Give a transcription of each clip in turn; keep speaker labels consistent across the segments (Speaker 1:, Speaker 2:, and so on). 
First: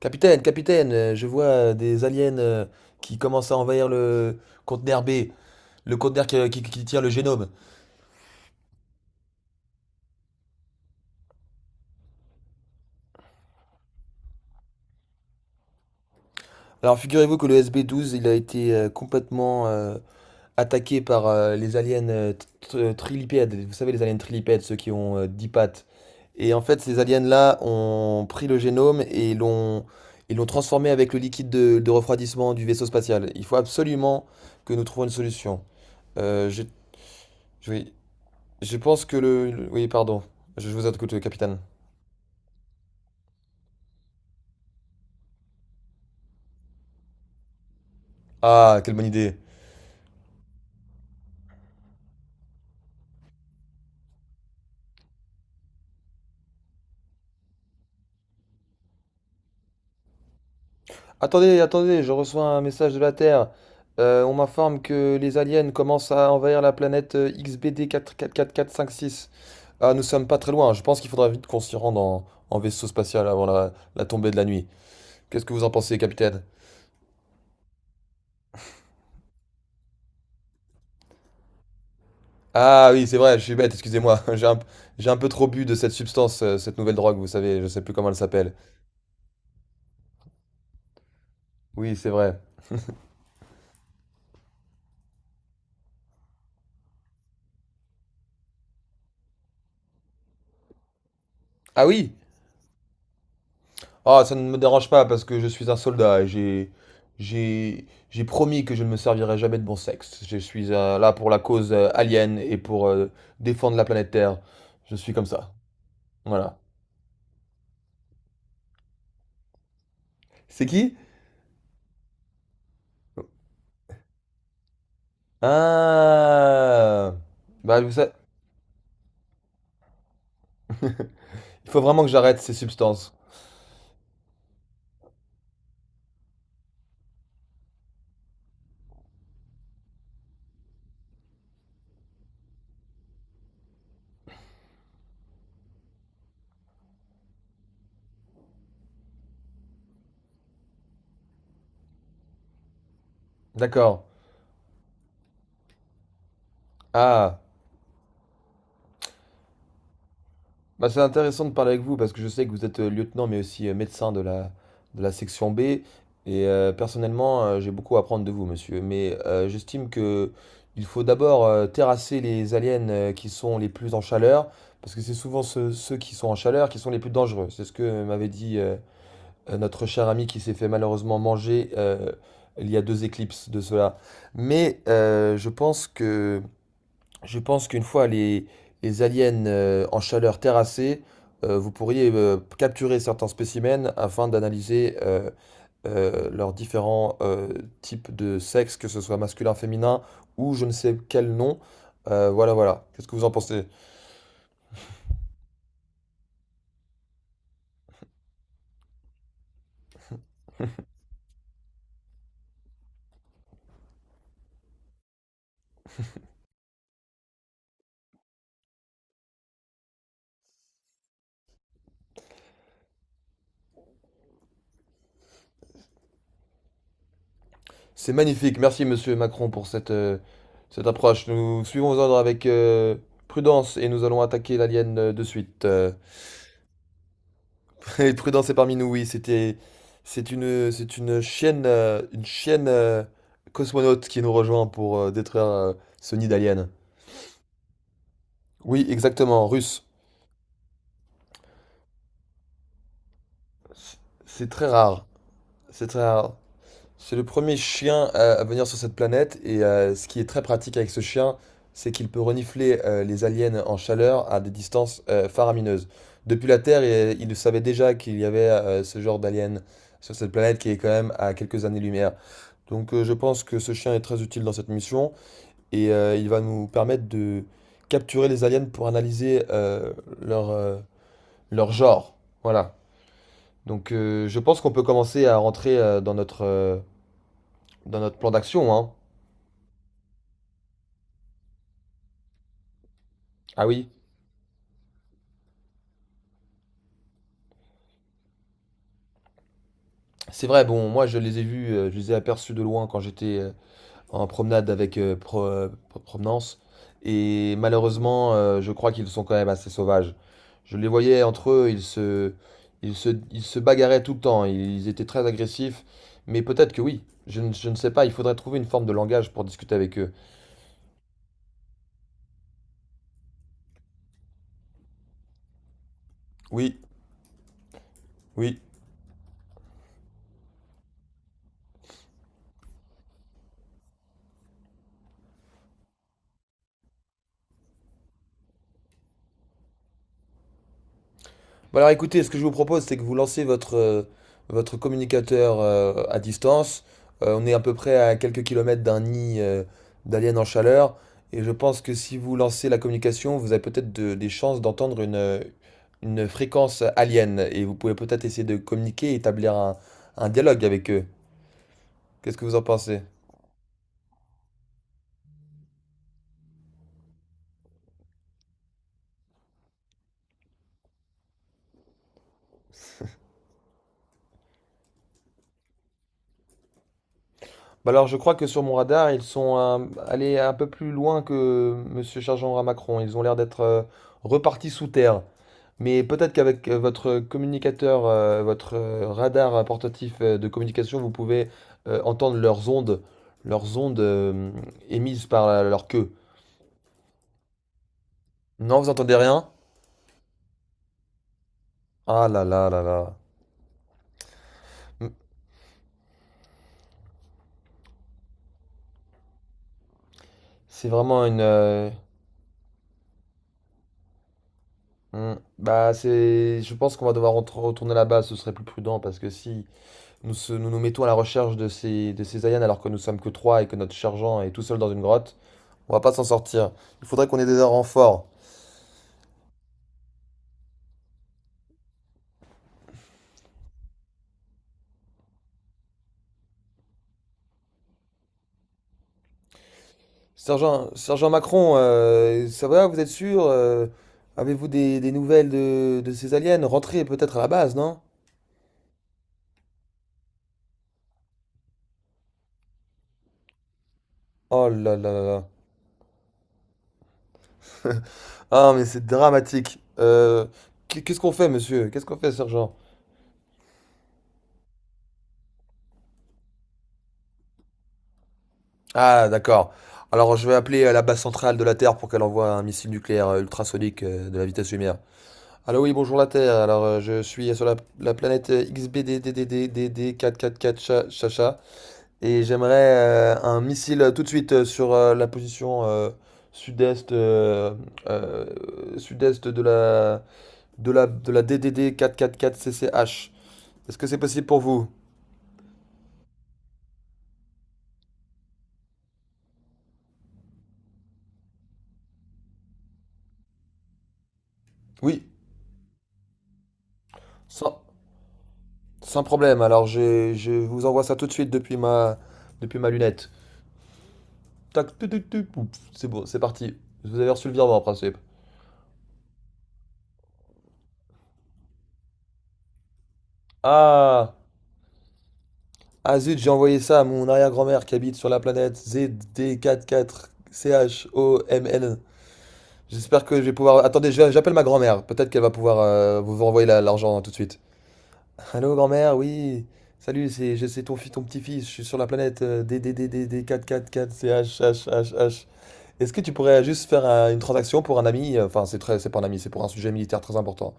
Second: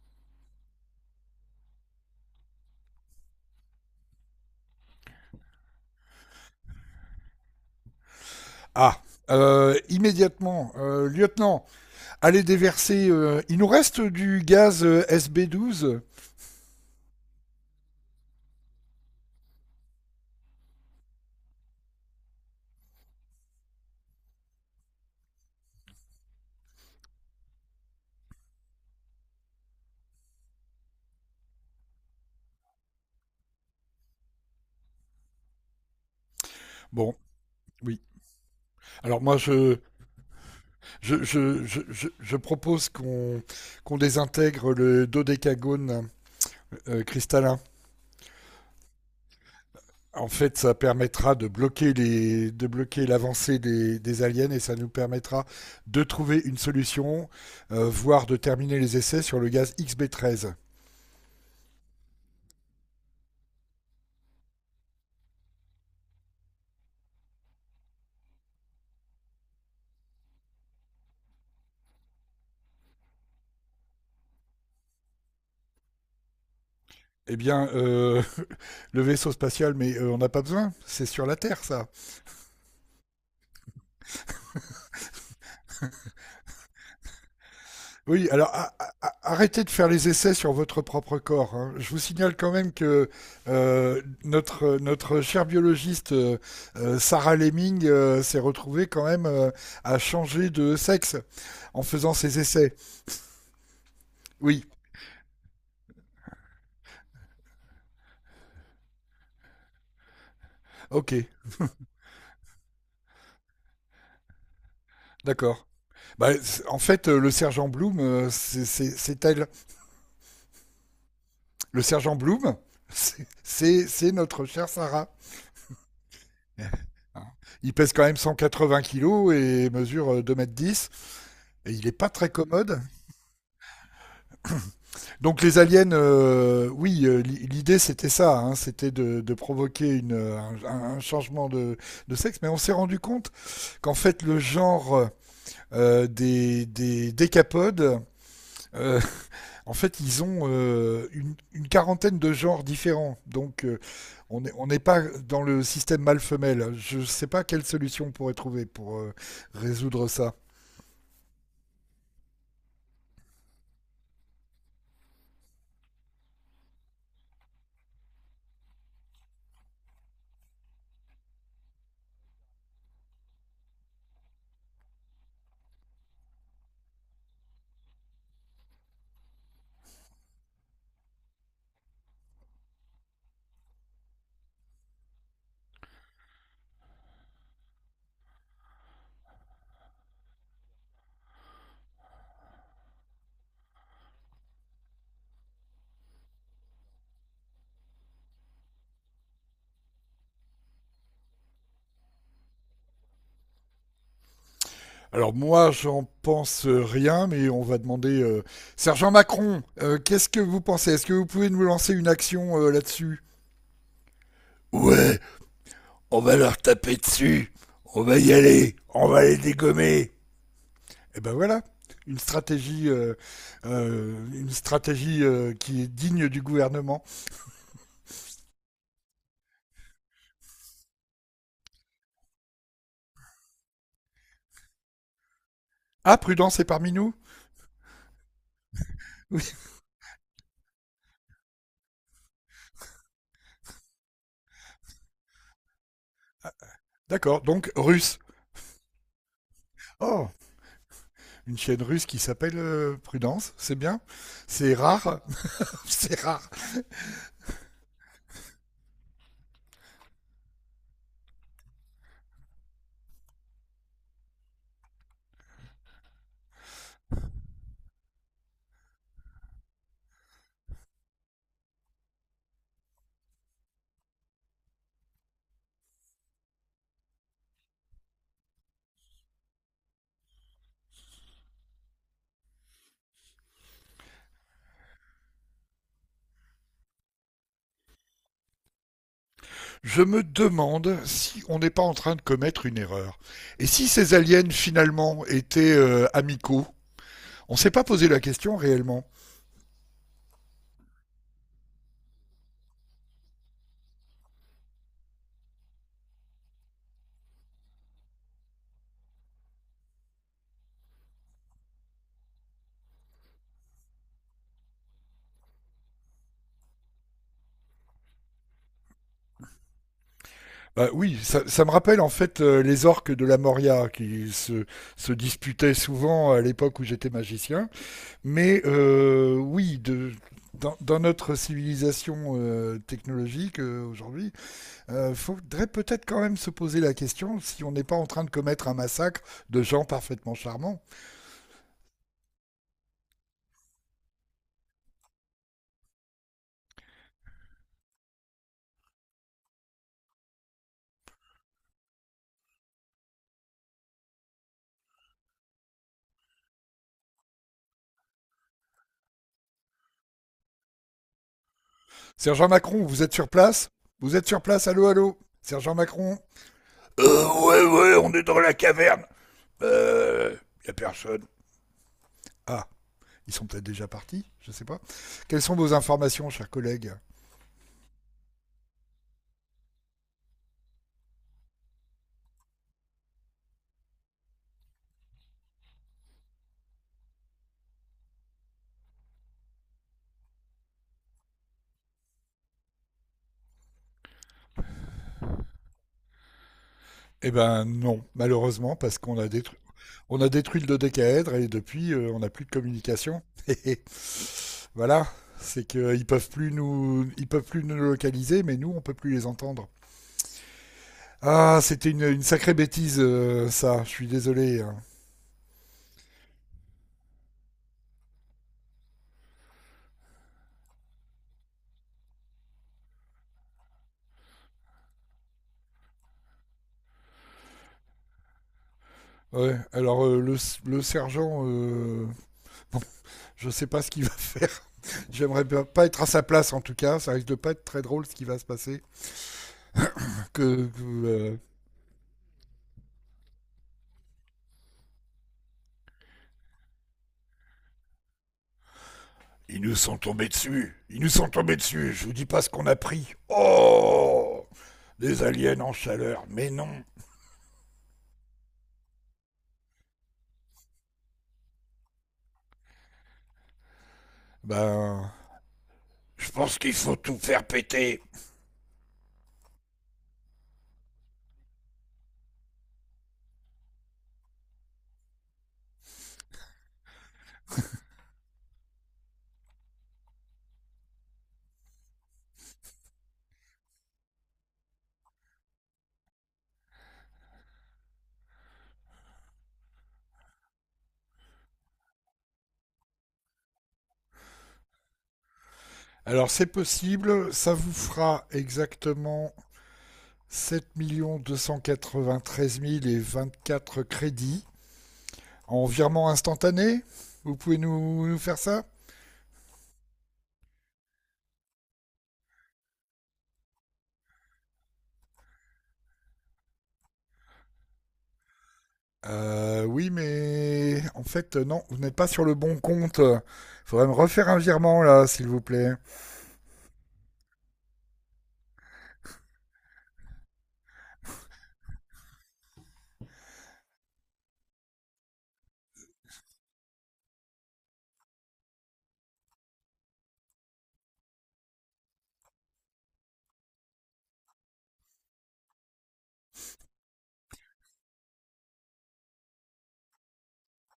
Speaker 1: Capitaine, capitaine, je vois des aliens qui commencent à envahir le conteneur B, le conteneur qui tient le génome.
Speaker 2: Ah, immédiatement, lieutenant, allez déverser. Il nous reste du gaz SB-12.
Speaker 1: Alors figurez-vous que le SB-12, il a été complètement attaqué par les aliens trilipèdes. Vous savez, les aliens trilipèdes, ceux qui ont 10 pattes. Et en fait, ces aliens-là ont pris le génome et l'ont ils l'ont transformé avec le liquide de refroidissement du vaisseau spatial. Il faut absolument que nous trouvions une solution. Euh, je,
Speaker 2: Bon,
Speaker 1: je vais-
Speaker 2: oui.
Speaker 1: Je pense que
Speaker 2: Alors moi, je,
Speaker 1: Oui, pardon. Je vous écoute,
Speaker 2: je,
Speaker 1: capitaine.
Speaker 2: je, je, je- je propose qu'on qu'on désintègre le dodécagone cristallin.
Speaker 1: Ah, quelle bonne idée.
Speaker 2: En fait, ça permettra de bloquer de bloquer l'avancée des aliens et ça nous permettra de trouver une solution, voire de terminer les essais sur le gaz XB-13.
Speaker 1: Attendez, attendez, je reçois un message de la Terre. On m'informe que les aliens commencent à envahir la planète XBD 444456. Ah, nous sommes pas très loin. Je pense qu'il faudra vite qu'on s'y rende en vaisseau spatial avant la tombée de la nuit. Qu'est-ce que vous en pensez, capitaine?
Speaker 2: Eh bien, le vaisseau spatial, mais on n'a pas besoin. C'est sur la Terre, ça.
Speaker 1: Ah oui, c'est vrai, je suis bête, excusez-moi. J'ai un peu trop bu de cette substance, cette nouvelle drogue, vous savez, je sais plus comment elle
Speaker 2: Oui, alors
Speaker 1: s'appelle.
Speaker 2: arrêtez de faire les essais sur votre propre corps, hein. Je
Speaker 1: Oui,
Speaker 2: vous
Speaker 1: c'est vrai.
Speaker 2: signale quand même que notre chère biologiste Sarah Lemming s'est retrouvée quand même à changer de sexe en
Speaker 1: Ah oui.
Speaker 2: faisant ses essais.
Speaker 1: Ah, ça ne me
Speaker 2: Oui,
Speaker 1: dérange pas parce que je suis un soldat et j'ai promis que je ne me servirai jamais de bon sexe. Je suis là
Speaker 2: ok,
Speaker 1: pour la cause alien et pour défendre la planète Terre. Je suis comme ça.
Speaker 2: d'accord. Bah,
Speaker 1: Voilà.
Speaker 2: en fait, le sergent Bloom, c'est elle.
Speaker 1: C'est qui?
Speaker 2: Le sergent Bloom, c'est notre chère Sarah.
Speaker 1: Ah.
Speaker 2: Hein. Il
Speaker 1: Bah, vous
Speaker 2: pèse quand
Speaker 1: sa-
Speaker 2: même 180 kilos et mesure 2 mètres 10.
Speaker 1: il
Speaker 2: Et
Speaker 1: faut
Speaker 2: il n'est
Speaker 1: vraiment
Speaker 2: pas
Speaker 1: que
Speaker 2: très
Speaker 1: j'arrête ces
Speaker 2: commode.
Speaker 1: substances.
Speaker 2: Donc les aliens, oui, l'idée c'était ça, hein, c'était de provoquer un changement de sexe, mais on s'est rendu compte qu'en fait le genre des décapodes, euh, en fait, ils ont une quarantaine de genres différents. Donc,
Speaker 1: D'accord.
Speaker 2: on n'est pas dans le système mâle-femelle. Je ne sais
Speaker 1: Ah.
Speaker 2: pas quelle solution on pourrait trouver pour résoudre ça.
Speaker 1: Bah, c'est intéressant de parler avec vous parce que je sais que vous êtes lieutenant mais aussi médecin de la section B et personnellement j'ai beaucoup à apprendre de vous monsieur mais j'estime que il faut d'abord terrasser les aliens qui sont les plus en chaleur parce que c'est souvent ceux qui sont en chaleur qui sont les plus dangereux. C'est ce que m'avait dit notre cher ami qui s'est fait malheureusement manger il y a deux éclipses de cela. Mais euh, je pense que je pense qu'une fois les aliens en chaleur terrassés, vous pourriez capturer certains spécimens afin d'analyser leurs différents types de sexe, que ce soit masculin, féminin ou je ne sais quel nom. Voilà. Qu'est-ce que vous en pensez?
Speaker 2: Alors, moi, j'en pense rien, mais on va demander. Sergent Macron, qu'est-ce que vous pensez? Est-ce que vous pouvez nous lancer une action là-dessus? Ouais, on va leur taper dessus. On va y aller. On va les dégommer. Et ben voilà, une stratégie, euh, une stratégie qui est digne du gouvernement.
Speaker 1: C'est magnifique. Merci, monsieur Macron, pour cette, cette approche. Nous suivons vos ordres avec prudence et nous allons attaquer l'alien de suite.
Speaker 2: Ah, Prudence est parmi nous.
Speaker 1: Et Prudence est parmi nous, oui,
Speaker 2: Oui.
Speaker 1: c'est une chienne cosmonaute qui nous rejoint pour détruire ce nid
Speaker 2: Ah,
Speaker 1: d'alien.
Speaker 2: d'accord, donc russe.
Speaker 1: Oui, exactement, russe.
Speaker 2: Oh, une chienne russe qui s'appelle Prudence, c'est
Speaker 1: C-
Speaker 2: bien.
Speaker 1: C'est très
Speaker 2: C'est
Speaker 1: rare,
Speaker 2: rare,
Speaker 1: c'est très
Speaker 2: c'est
Speaker 1: rare.
Speaker 2: rare.
Speaker 1: C'est le premier chien à venir sur cette planète et ce qui est très pratique avec ce chien, c'est qu'il peut renifler les aliens en chaleur à des distances faramineuses. Depuis la Terre, il savait déjà qu'il y avait ce genre d'alien sur cette planète qui est quand même à quelques années-lumière. Donc je pense que ce chien est très utile dans cette mission et il va nous permettre de capturer les aliens pour analyser leur, euh, leur genre. Voilà. Donc je pense qu'on peut commencer à rentrer dans notre plan d'action, hein.
Speaker 2: Je me demande si on n'est pas en train de commettre une erreur.
Speaker 1: Ah
Speaker 2: Et si
Speaker 1: oui,
Speaker 2: ces aliens finalement étaient amicaux? On s'est pas posé la question réellement.
Speaker 1: c'est vrai, bon, moi je les ai aperçus de loin quand j'étais en promenade avec provenance. Et malheureusement, je crois qu'ils sont quand même assez sauvages. Je les voyais entre eux, ils se bagarraient tout le temps, ils étaient très agressifs. Mais peut-être que oui, je ne sais pas, il faudrait trouver une forme de langage pour discuter avec eux.
Speaker 2: Bah oui, ça me rappelle en fait les orques de la Moria qui se disputaient souvent à
Speaker 1: Oui,
Speaker 2: l'époque où j'étais magicien.
Speaker 1: oui.
Speaker 2: Mais oui, dans notre civilisation technologique aujourd'hui, faudrait peut-être quand même se poser la question si on n'est pas en train de commettre un massacre de gens parfaitement charmants.
Speaker 1: Bon alors écoutez, ce que je vous propose, c'est que vous lancez votre, votre communicateur à distance. On est à peu près à quelques kilomètres d'un nid d'alien en chaleur. Et je pense que si vous lancez la communication, vous avez peut-être des chances d'entendre une fréquence alien. Et vous pouvez peut-être essayer de communiquer et établir un dialogue avec eux. Qu'est-ce que
Speaker 2: Sergent
Speaker 1: vous en
Speaker 2: Macron,
Speaker 1: pensez?
Speaker 2: vous êtes sur place? Vous êtes sur place, allô, allô Sergent Macron? Ouais, ouais, on est dans la caverne. Euh, Y a personne. Ah, ils sont peut-être déjà partis, je ne sais pas. Quelles sont vos informations, chers collègues?
Speaker 1: Bah alors je crois que sur mon radar, ils sont allés un peu plus loin que Monsieur Sergent à Macron. Ils ont l'air d'être repartis sous terre. Mais peut-être qu'avec votre communicateur, votre radar portatif de communication, vous pouvez entendre leurs ondes émises par leur queue.
Speaker 2: Eh ben non, malheureusement,
Speaker 1: Non, vous
Speaker 2: parce
Speaker 1: entendez
Speaker 2: qu'
Speaker 1: rien?
Speaker 2: on a détruit le dodécaèdre et depuis, on
Speaker 1: Ah
Speaker 2: n'a
Speaker 1: là
Speaker 2: plus de
Speaker 1: là là là.
Speaker 2: communication. Voilà,
Speaker 1: Hmm.
Speaker 2: c'est qu'ils peuvent plus nous localiser, mais nous, on peut plus les entendre.
Speaker 1: C'est vraiment une.
Speaker 2: Ah, c'était une sacrée bêtise, ça. Je suis désolé, hein.
Speaker 1: Hmm. Bah c'est. Je pense qu'on va devoir retourner là-bas. Ce serait plus prudent parce que si nous mettons à la recherche de ces aliens alors que nous sommes que trois et que notre sergent est tout seul dans une grotte, on va pas s'en sortir. Il faudrait qu'on ait des renforts.
Speaker 2: Ouais, alors le sergent, je sais pas ce qu'il va faire. J'aimerais pas être à sa place en tout cas. Ça risque de pas être très drôle ce qui va se passer. Que, que,
Speaker 1: Sergent, Sergent
Speaker 2: euh,
Speaker 1: Macron, ça va, vous êtes sûr? Avez-vous des nouvelles de ces aliens? Rentrez peut-être à la base, non?
Speaker 2: Ils nous sont tombés dessus. Ils nous sont tombés dessus. Je vous dis pas ce qu'on a pris. Oh!
Speaker 1: Oh là là
Speaker 2: Des
Speaker 1: là
Speaker 2: aliens en chaleur. Mais non.
Speaker 1: là. Ah, mais c'est dramatique. Qu'est-ce qu'on fait, monsieur? Qu'est-ce qu'on fait, sergent?
Speaker 2: Ben, je pense qu'il faut tout faire péter.
Speaker 1: Ah, d'accord. Alors, je vais appeler la base centrale de la Terre pour qu'elle envoie un missile nucléaire ultrasonique de la vitesse lumière. Allô, oui, bonjour la Terre. Alors, je suis sur la planète XBDDDDDD444 Chacha. Et j'aimerais un missile tout de suite sur la position sud-est euh, euh, sud-est de de la DDD 444CCH. Est-ce que c'est possible pour vous?
Speaker 2: Alors c'est possible, ça vous fera exactement 7 293 024 crédits
Speaker 1: Oui,
Speaker 2: en virement instantané. Vous pouvez
Speaker 1: sans,
Speaker 2: nous faire ça
Speaker 1: sans problème. Je vous envoie ça tout de suite depuis ma lunette. Tac, tu, pouf, c'est bon, c'est parti. Vous avez reçu le virement en principe.
Speaker 2: euh, Oui, mais en fait non, vous n'êtes pas sur le bon compte. Il faudrait me refaire
Speaker 1: Ah,
Speaker 2: un virement là, s'il vous plaît.
Speaker 1: ah zut, j'ai envoyé ça à mon arrière-grand-mère qui habite sur la planète ZD44CHOMN. J'espère que je vais pouvoir. Attendez, j'appelle ma grand-mère. Peut-être qu'elle va pouvoir vous renvoyer l'argent hein, tout de suite. Allô, grand-mère, oui. Salut, c'est ton petit-fils. Je suis sur la planète D D D D D 444 C H H H. H. Est-ce que tu pourrais juste faire une transaction pour un ami? Enfin, c'est pas un ami, c'est pour un sujet militaire très important.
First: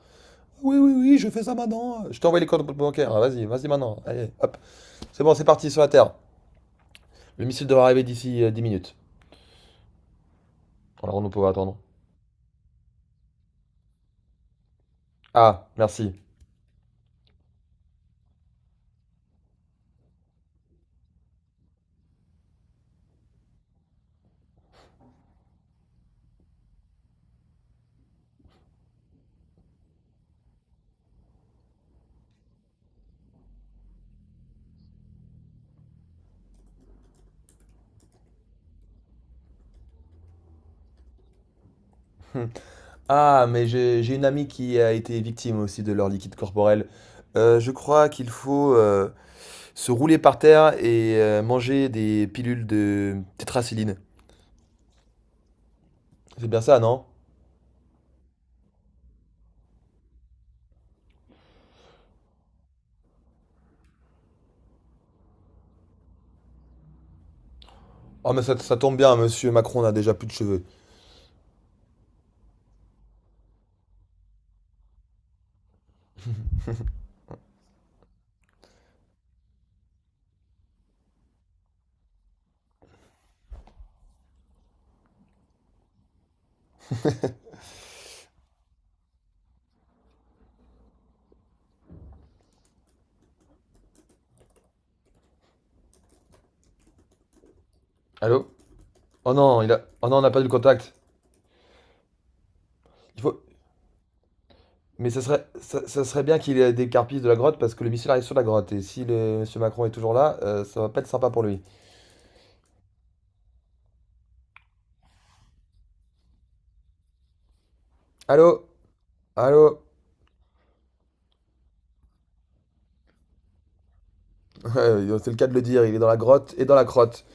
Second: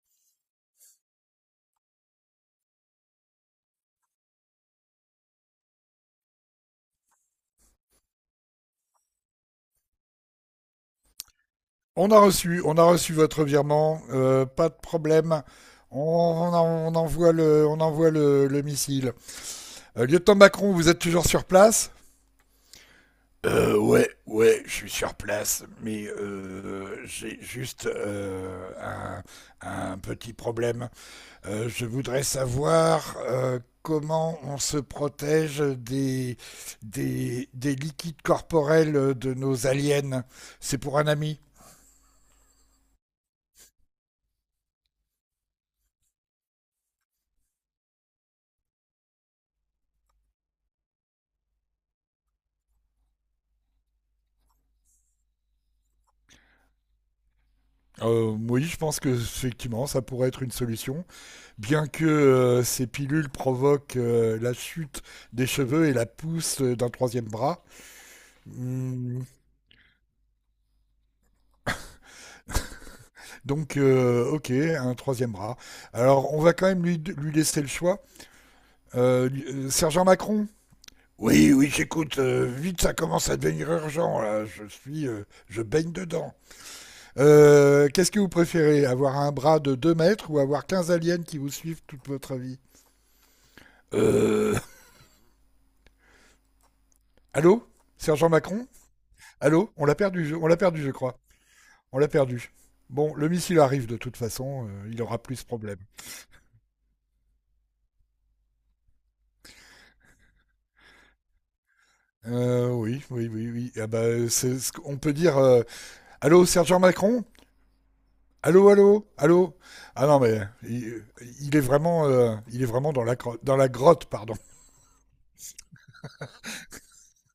Speaker 1: Oui, oui, oui, je fais ça maintenant. Je t'envoie les codes bancaires. Ah, Vas-y, vas-y maintenant. Allez, hop. C'est bon, c'est parti sur la Terre. Le missile devrait arriver d'ici 10 minutes. Alors, on ne peut pas attendre.
Speaker 2: On a reçu votre virement, pas de problème.
Speaker 1: Ah,
Speaker 2: On,
Speaker 1: merci.
Speaker 2: on on envoie le missile. Lieutenant Macron, vous êtes toujours sur place? Ouais, ouais, je suis sur place, mais j'ai juste un petit problème. Je voudrais savoir comment on se protège des liquides corporels de nos aliens. C'est pour un ami.
Speaker 1: Hum. Ah, mais j'ai une amie qui a été victime aussi de leur liquide corporel. Je crois qu'il faut se rouler par terre et manger des pilules de tétracilline. C'est bien ça, non?
Speaker 2: Oui, je pense que effectivement, ça pourrait être une solution, bien que ces pilules provoquent la chute des cheveux et la pousse d'un troisième bras.
Speaker 1: Oh, mais ça tombe bien,
Speaker 2: Hmm,
Speaker 1: monsieur Macron n'a déjà plus de cheveux.
Speaker 2: Donc, ok, un troisième bras. Alors, on va quand même lui laisser le choix. Sergent Macron? Oui, oui, j'écoute, vite, ça commence à devenir urgent. Là, je baigne dedans. Qu'est-ce que vous préférez, avoir un bras de 2 mètres ou avoir 15 aliens qui vous suivent toute votre vie? Euh, Allô Sergent
Speaker 1: Allô?
Speaker 2: Macron?
Speaker 1: Oh non,
Speaker 2: Allô?
Speaker 1: oh non, on n'a pas eu
Speaker 2: On
Speaker 1: le
Speaker 2: l'a perdu, je
Speaker 1: contact.
Speaker 2: crois. On l'a perdu. Bon,
Speaker 1: Il
Speaker 2: le
Speaker 1: faut...
Speaker 2: missile arrive de toute façon, il
Speaker 1: Mais
Speaker 2: aura plus ce problème.
Speaker 1: ça serait bien qu'il ait des carpisses de la grotte parce que le missile arrive sur la grotte. Et si le monsieur Macron est toujours là, ça va pas être sympa pour lui.
Speaker 2: Oui, oui, oui, oui. Ah bah, c'est ce qu'on peut dire. Allô, Sergent Macron?
Speaker 1: Allô?
Speaker 2: Allô, allô, allô?
Speaker 1: Allô?
Speaker 2: Ah non, mais il est vraiment dans la grotte, pardon.
Speaker 1: C'est le cas de le dire, il est dans la grotte et dans la crotte.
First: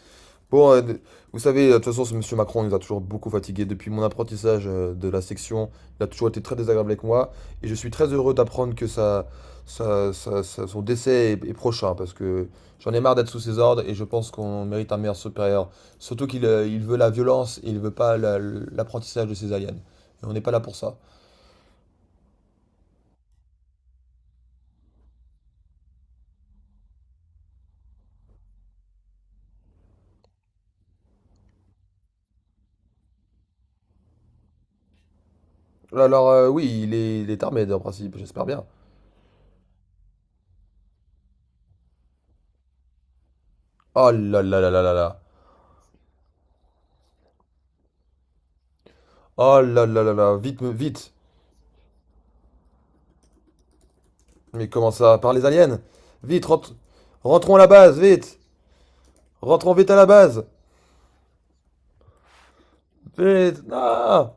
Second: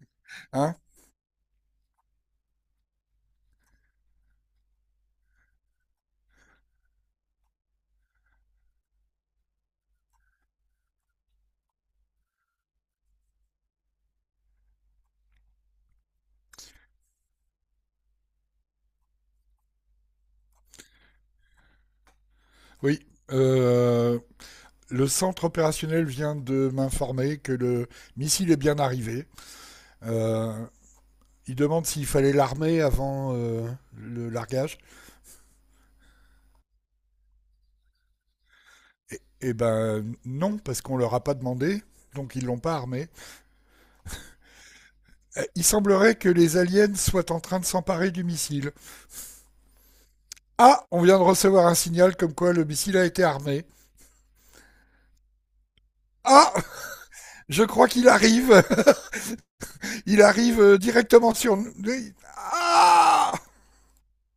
Speaker 1: Bon,
Speaker 2: Hein?
Speaker 1: euh, de- Vous savez, de toute façon, ce monsieur Macron nous a toujours beaucoup fatigués depuis mon apprentissage de la section. Il a toujours été très désagréable avec moi. Et je suis très heureux d'apprendre que son décès est prochain, parce que j'en ai marre d'être sous ses ordres et je pense qu'on mérite un meilleur supérieur. Surtout qu'il il veut la violence et il veut pas l'apprentissage de ses aliens. Et on n'est pas là pour ça.
Speaker 2: Oui. Le centre opérationnel vient de m'informer que le missile est bien arrivé. Euh, Il demande s'il fallait l'armer avant le largage.
Speaker 1: Alors, oui, il est armé, en principe, j'espère bien.
Speaker 2: Et ben non, parce qu'on leur a pas demandé, donc ils l'ont pas armé.
Speaker 1: Oh là là là là là là.
Speaker 2: Il semblerait que les aliens soient en train de s'emparer du missile.
Speaker 1: Oh là là là là.
Speaker 2: Ah, on
Speaker 1: Vite.
Speaker 2: vient de recevoir un signal comme quoi le missile a été armé.
Speaker 1: Mais comment ça? Par les aliens? Vite,
Speaker 2: Ah,
Speaker 1: rentre- Rentrons à
Speaker 2: je
Speaker 1: la
Speaker 2: crois
Speaker 1: base,
Speaker 2: qu'il
Speaker 1: vite.
Speaker 2: arrive.
Speaker 1: Rentrons vite à la
Speaker 2: Il
Speaker 1: base.
Speaker 2: arrive directement sur nous. Ah!
Speaker 1: Vite. Ah.